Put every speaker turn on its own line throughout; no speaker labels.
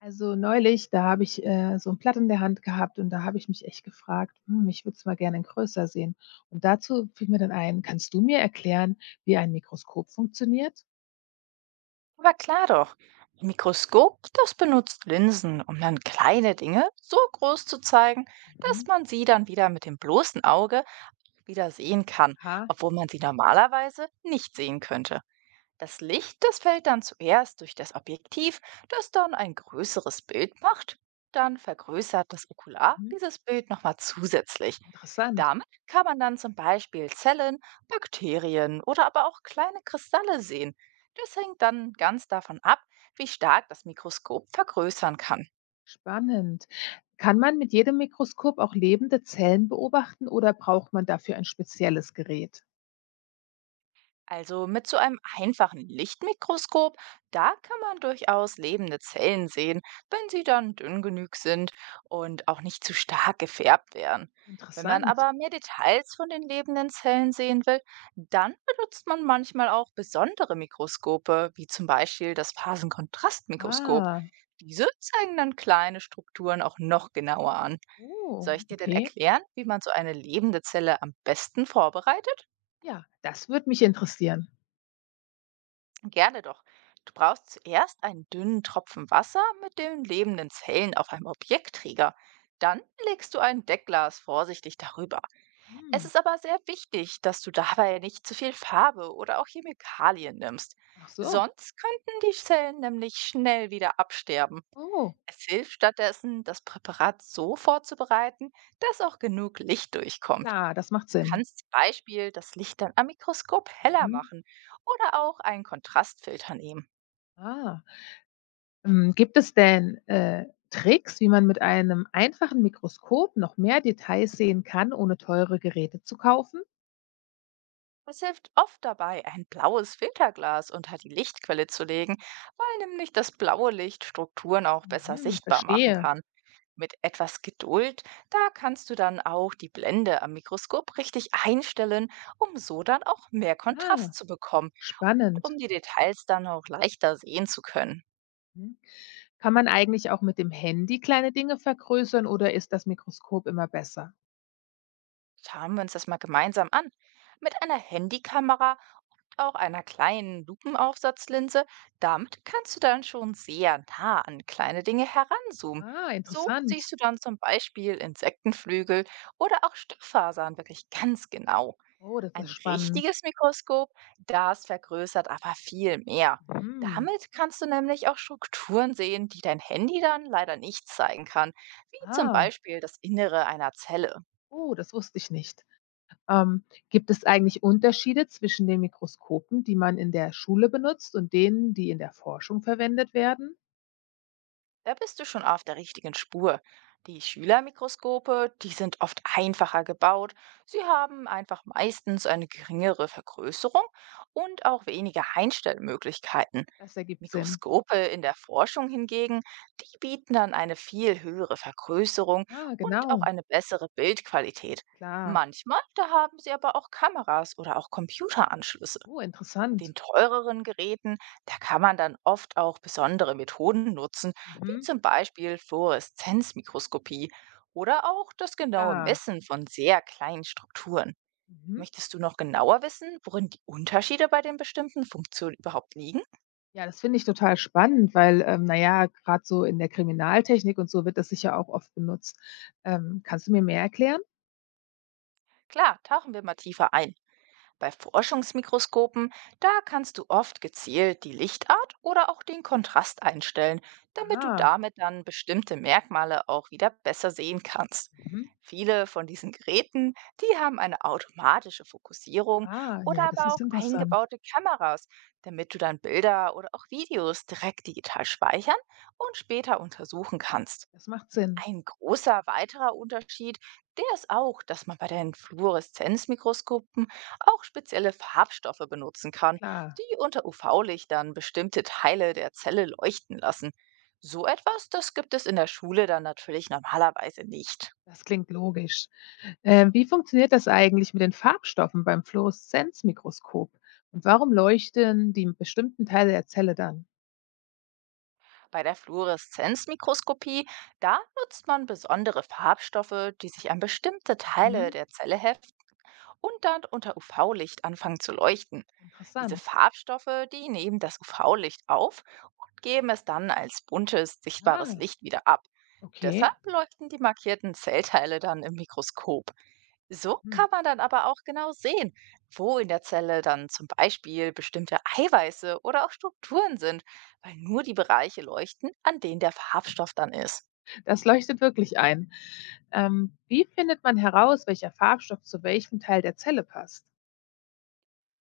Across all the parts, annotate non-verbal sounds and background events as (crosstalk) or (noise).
Also neulich, da habe ich so ein Blatt in der Hand gehabt und da habe ich mich echt gefragt: „Hm, ich würde es mal gerne in größer sehen.“ Und dazu fiel mir dann ein: „Kannst du mir erklären, wie ein Mikroskop funktioniert?“
Aber klar doch, ein Mikroskop, das benutzt Linsen, um dann kleine Dinge so groß zu zeigen,
Mhm.
dass man sie dann wieder mit dem bloßen Auge wieder sehen kann,
Aha.
obwohl man sie normalerweise nicht sehen könnte. Das Licht, das fällt dann zuerst durch das Objektiv, das dann ein größeres Bild macht. Dann vergrößert das Okular
Mhm,
dieses Bild nochmal zusätzlich.
interessant,
Damit kann man dann zum Beispiel Zellen, Bakterien oder aber auch kleine Kristalle sehen. Das hängt dann ganz davon ab, wie stark das Mikroskop vergrößern kann.
spannend. Kann man mit jedem Mikroskop auch lebende Zellen beobachten oder braucht man dafür ein spezielles Gerät?
Also mit so einem einfachen Lichtmikroskop, da kann man durchaus lebende Zellen sehen, wenn sie dann dünn genug sind und auch nicht zu stark gefärbt werden. Wenn man
Interessant.
aber mehr Details von den lebenden Zellen sehen will, dann benutzt man manchmal auch besondere Mikroskope, wie zum Beispiel das Phasenkontrastmikroskop.
Ah,
Diese zeigen dann kleine Strukturen auch noch genauer an.
oh,
Soll ich dir denn
okay.
erklären, wie man so eine lebende Zelle am besten vorbereitet?
Ja, das würde mich interessieren.
Gerne doch. Du brauchst zuerst einen dünnen Tropfen Wasser mit den lebenden Zellen auf einem Objektträger. Dann legst du ein Deckglas vorsichtig darüber. Es
Hm,
ist aber sehr wichtig, dass du dabei nicht zu viel Farbe oder auch Chemikalien nimmst.
ach so.
Sonst könnten die Zellen nämlich schnell wieder absterben.
Oh,
Es hilft stattdessen, das Präparat so vorzubereiten, dass auch genug Licht durchkommt.
klar, das macht
Du
Sinn.
kannst zum Beispiel das Licht dann am Mikroskop heller
Mhm.
machen oder auch einen Kontrastfilter nehmen.
Ah, hm, gibt es denn, Tricks, wie man mit einem einfachen Mikroskop noch mehr Details sehen kann, ohne teure Geräte zu kaufen?
Es hilft oft dabei, ein blaues Filterglas unter die Lichtquelle zu legen, weil nämlich das blaue Licht Strukturen auch besser
Mhm,
sichtbar machen
verstehe.
kann. Mit etwas Geduld, da kannst du dann auch die Blende am Mikroskop richtig einstellen, um so dann auch mehr
Ah,
Kontrast zu bekommen,
spannend.
um die Details dann auch leichter sehen zu können.
Mhm. Kann man eigentlich auch mit dem Handy kleine Dinge vergrößern oder ist das Mikroskop immer besser?
Schauen wir uns das mal gemeinsam an. Mit einer Handykamera und auch einer kleinen Lupenaufsatzlinse, damit kannst du dann schon sehr nah an kleine Dinge heranzoomen.
Ah,
So
interessant.
siehst du dann zum Beispiel Insektenflügel oder auch Stofffasern wirklich ganz genau.
Oh, das ist
Ein
spannend.
richtiges Mikroskop, das vergrößert aber viel mehr.
Mhm.
Damit kannst du nämlich auch Strukturen sehen, die dein Handy dann leider nicht zeigen kann, wie zum
Ah,
Beispiel das Innere einer Zelle.
oh, das wusste ich nicht. Ähm, gibt es eigentlich Unterschiede zwischen den Mikroskopen, die man in der Schule benutzt und denen, die in der Forschung verwendet werden?
Da bist du schon auf der richtigen Spur. Die Schülermikroskope, die sind oft einfacher gebaut. Sie haben einfach meistens eine geringere Vergrößerung und auch weniger Einstellmöglichkeiten.
Das ergibt Sinn.
Mikroskope in der Forschung hingegen, die bieten dann eine viel höhere Vergrößerung
Ah,
und auch
genau,
eine bessere Bildqualität.
klar.
Manchmal, da haben sie aber auch Kameras oder auch Computeranschlüsse.
Oh,
Mit
interessant.
den teureren Geräten, da kann man dann oft auch besondere Methoden nutzen, wie
Mhm,
zum Beispiel Fluoreszenzmikroskopie oder auch das genaue
klar.
Messen von sehr kleinen Strukturen.
Mhm.
Möchtest du noch genauer wissen, worin die Unterschiede bei den bestimmten Funktionen überhaupt liegen?
Ja, das finde ich total spannend, weil, na ja, grad so in der Kriminaltechnik und so wird das sicher auch oft benutzt. Kannst du mir mehr erklären?
Klar, tauchen wir mal tiefer ein. Bei Forschungsmikroskopen, da kannst du oft gezielt die Lichtart oder auch den Kontrast einstellen, damit du
Ah,
damit dann bestimmte Merkmale auch wieder besser sehen kannst.
mhm.
Viele von diesen Geräten, die haben eine automatische Fokussierung
Ah, ja,
oder
das
aber
ist
auch
interessant.
eingebaute Kameras, damit du dann Bilder oder auch Videos direkt digital speichern und später untersuchen kannst.
Das macht Sinn,
Ein großer weiterer Unterschied, der ist auch, dass man bei den Fluoreszenzmikroskopen auch spezielle Farbstoffe benutzen kann,
klar.
die unter UV-Lichtern bestimmte Teile der Zelle leuchten lassen. So etwas, das gibt es in der Schule dann natürlich normalerweise nicht.
Das klingt logisch. Wie funktioniert das eigentlich mit den Farbstoffen beim Fluoreszenzmikroskop? Und warum leuchten die bestimmten Teile der Zelle dann?
Bei der Fluoreszenzmikroskopie, da nutzt man besondere Farbstoffe, die sich an bestimmte Teile
Mhm.
der Zelle heften und dann unter UV-Licht anfangen zu leuchten. Diese
Interessant.
Farbstoffe, die nehmen das UV-Licht auf und geben es dann als buntes, sichtbares
Ah,
Licht wieder ab.
okay.
Deshalb leuchten die markierten Zellteile dann im Mikroskop. So
Hm.
kann man dann aber auch genau sehen, wo in der Zelle dann zum Beispiel bestimmte Eiweiße oder auch Strukturen sind, weil nur die Bereiche leuchten, an denen der Farbstoff dann ist.
Das leuchtet wirklich ein. Wie findet man heraus, welcher Farbstoff zu welchem Teil der Zelle passt?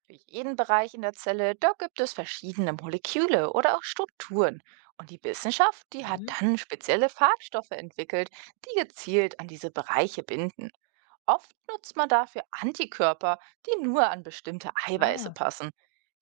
Für jeden Bereich in der Zelle, da gibt es verschiedene Moleküle oder auch Strukturen. Und die Wissenschaft, die hat
Mhm.
dann spezielle Farbstoffe entwickelt, die gezielt an diese Bereiche binden. Oft nutzt man dafür Antikörper, die nur an bestimmte Eiweiße
Ah,
passen.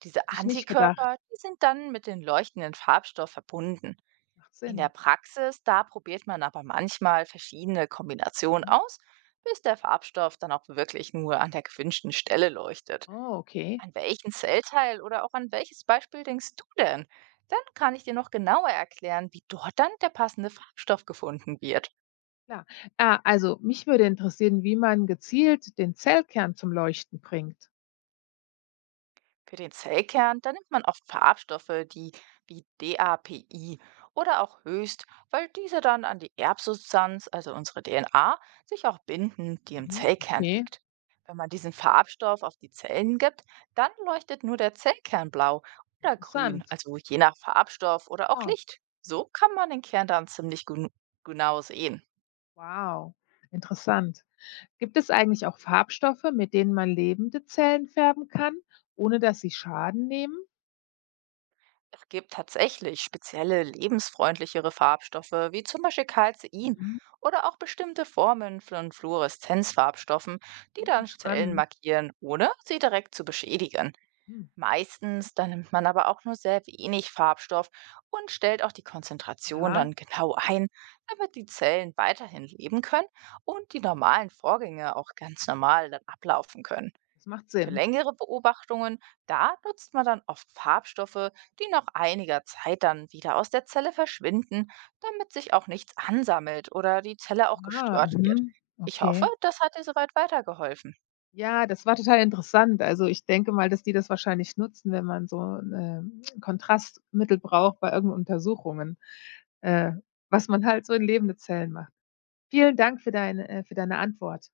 Diese
hätte ich nicht gedacht.
Antikörper, die sind dann mit dem leuchtenden Farbstoff verbunden.
Macht
In
Sinn.
der Praxis, da probiert man aber manchmal verschiedene Kombinationen
Mhm.
aus, bis der Farbstoff dann auch wirklich nur an der gewünschten Stelle leuchtet.
Oh, okay.
An welchen Zellteil oder auch an welches Beispiel denkst du denn? Dann kann ich dir noch genauer erklären, wie dort dann der passende Farbstoff gefunden wird.
Klar. Ah, also mich würde interessieren, wie man gezielt den Zellkern zum Leuchten bringt.
Für den Zellkern, da nimmt man oft Farbstoffe, die wie DAPI oder auch Höchst, weil diese dann an die Erbsubstanz, also unsere DNA, sich auch binden, die im
Mhm.
Zellkern
Okay.
liegt. Wenn man diesen Farbstoff auf die Zellen gibt, dann leuchtet nur der Zellkern blau oder grün,
Interessant.
also je nach Farbstoff oder auch
Oh,
Licht. So kann man den Kern dann ziemlich genau sehen.
wow, interessant. Gibt es eigentlich auch Farbstoffe, mit denen man lebende Zellen färben kann, ohne dass sie Schaden nehmen?
Es gibt tatsächlich spezielle lebensfreundlichere Farbstoffe, wie zum Beispiel Calcein
Mhm.
oder auch bestimmte Formen von Fluoreszenzfarbstoffen, die
Hm,
dann Zellen
spannend.
markieren, ohne sie direkt zu beschädigen.
Hm.
Meistens, dann nimmt man aber auch nur sehr wenig Farbstoff und stellt auch die Konzentration
Aha,
dann genau ein, damit die Zellen weiterhin leben können und die normalen Vorgänge auch ganz normal dann ablaufen können.
das macht
Für
Sinn.
längere Beobachtungen, da nutzt man dann oft Farbstoffe, die nach einiger Zeit dann wieder aus der Zelle verschwinden, damit sich auch nichts ansammelt oder die Zelle auch
Ah,
gestört wird.
mhm.
Ich hoffe,
Okay.
das hat dir soweit weitergeholfen.
Ja, das war total interessant. Also ich denke mal, dass die das wahrscheinlich nutzen, wenn man so 'ne (tsk) Kontrastmittel braucht bei irgend Untersuchungen, äh, was man halt so in lebende Zellen macht. Vielen Dank für deine Antwort.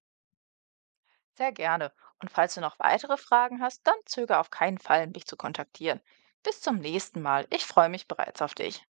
Sehr gerne. Und falls du noch weitere Fragen hast, dann zögere auf keinen Fall, mich zu kontaktieren. Bis zum nächsten Mal. Ich freue mich bereits auf dich.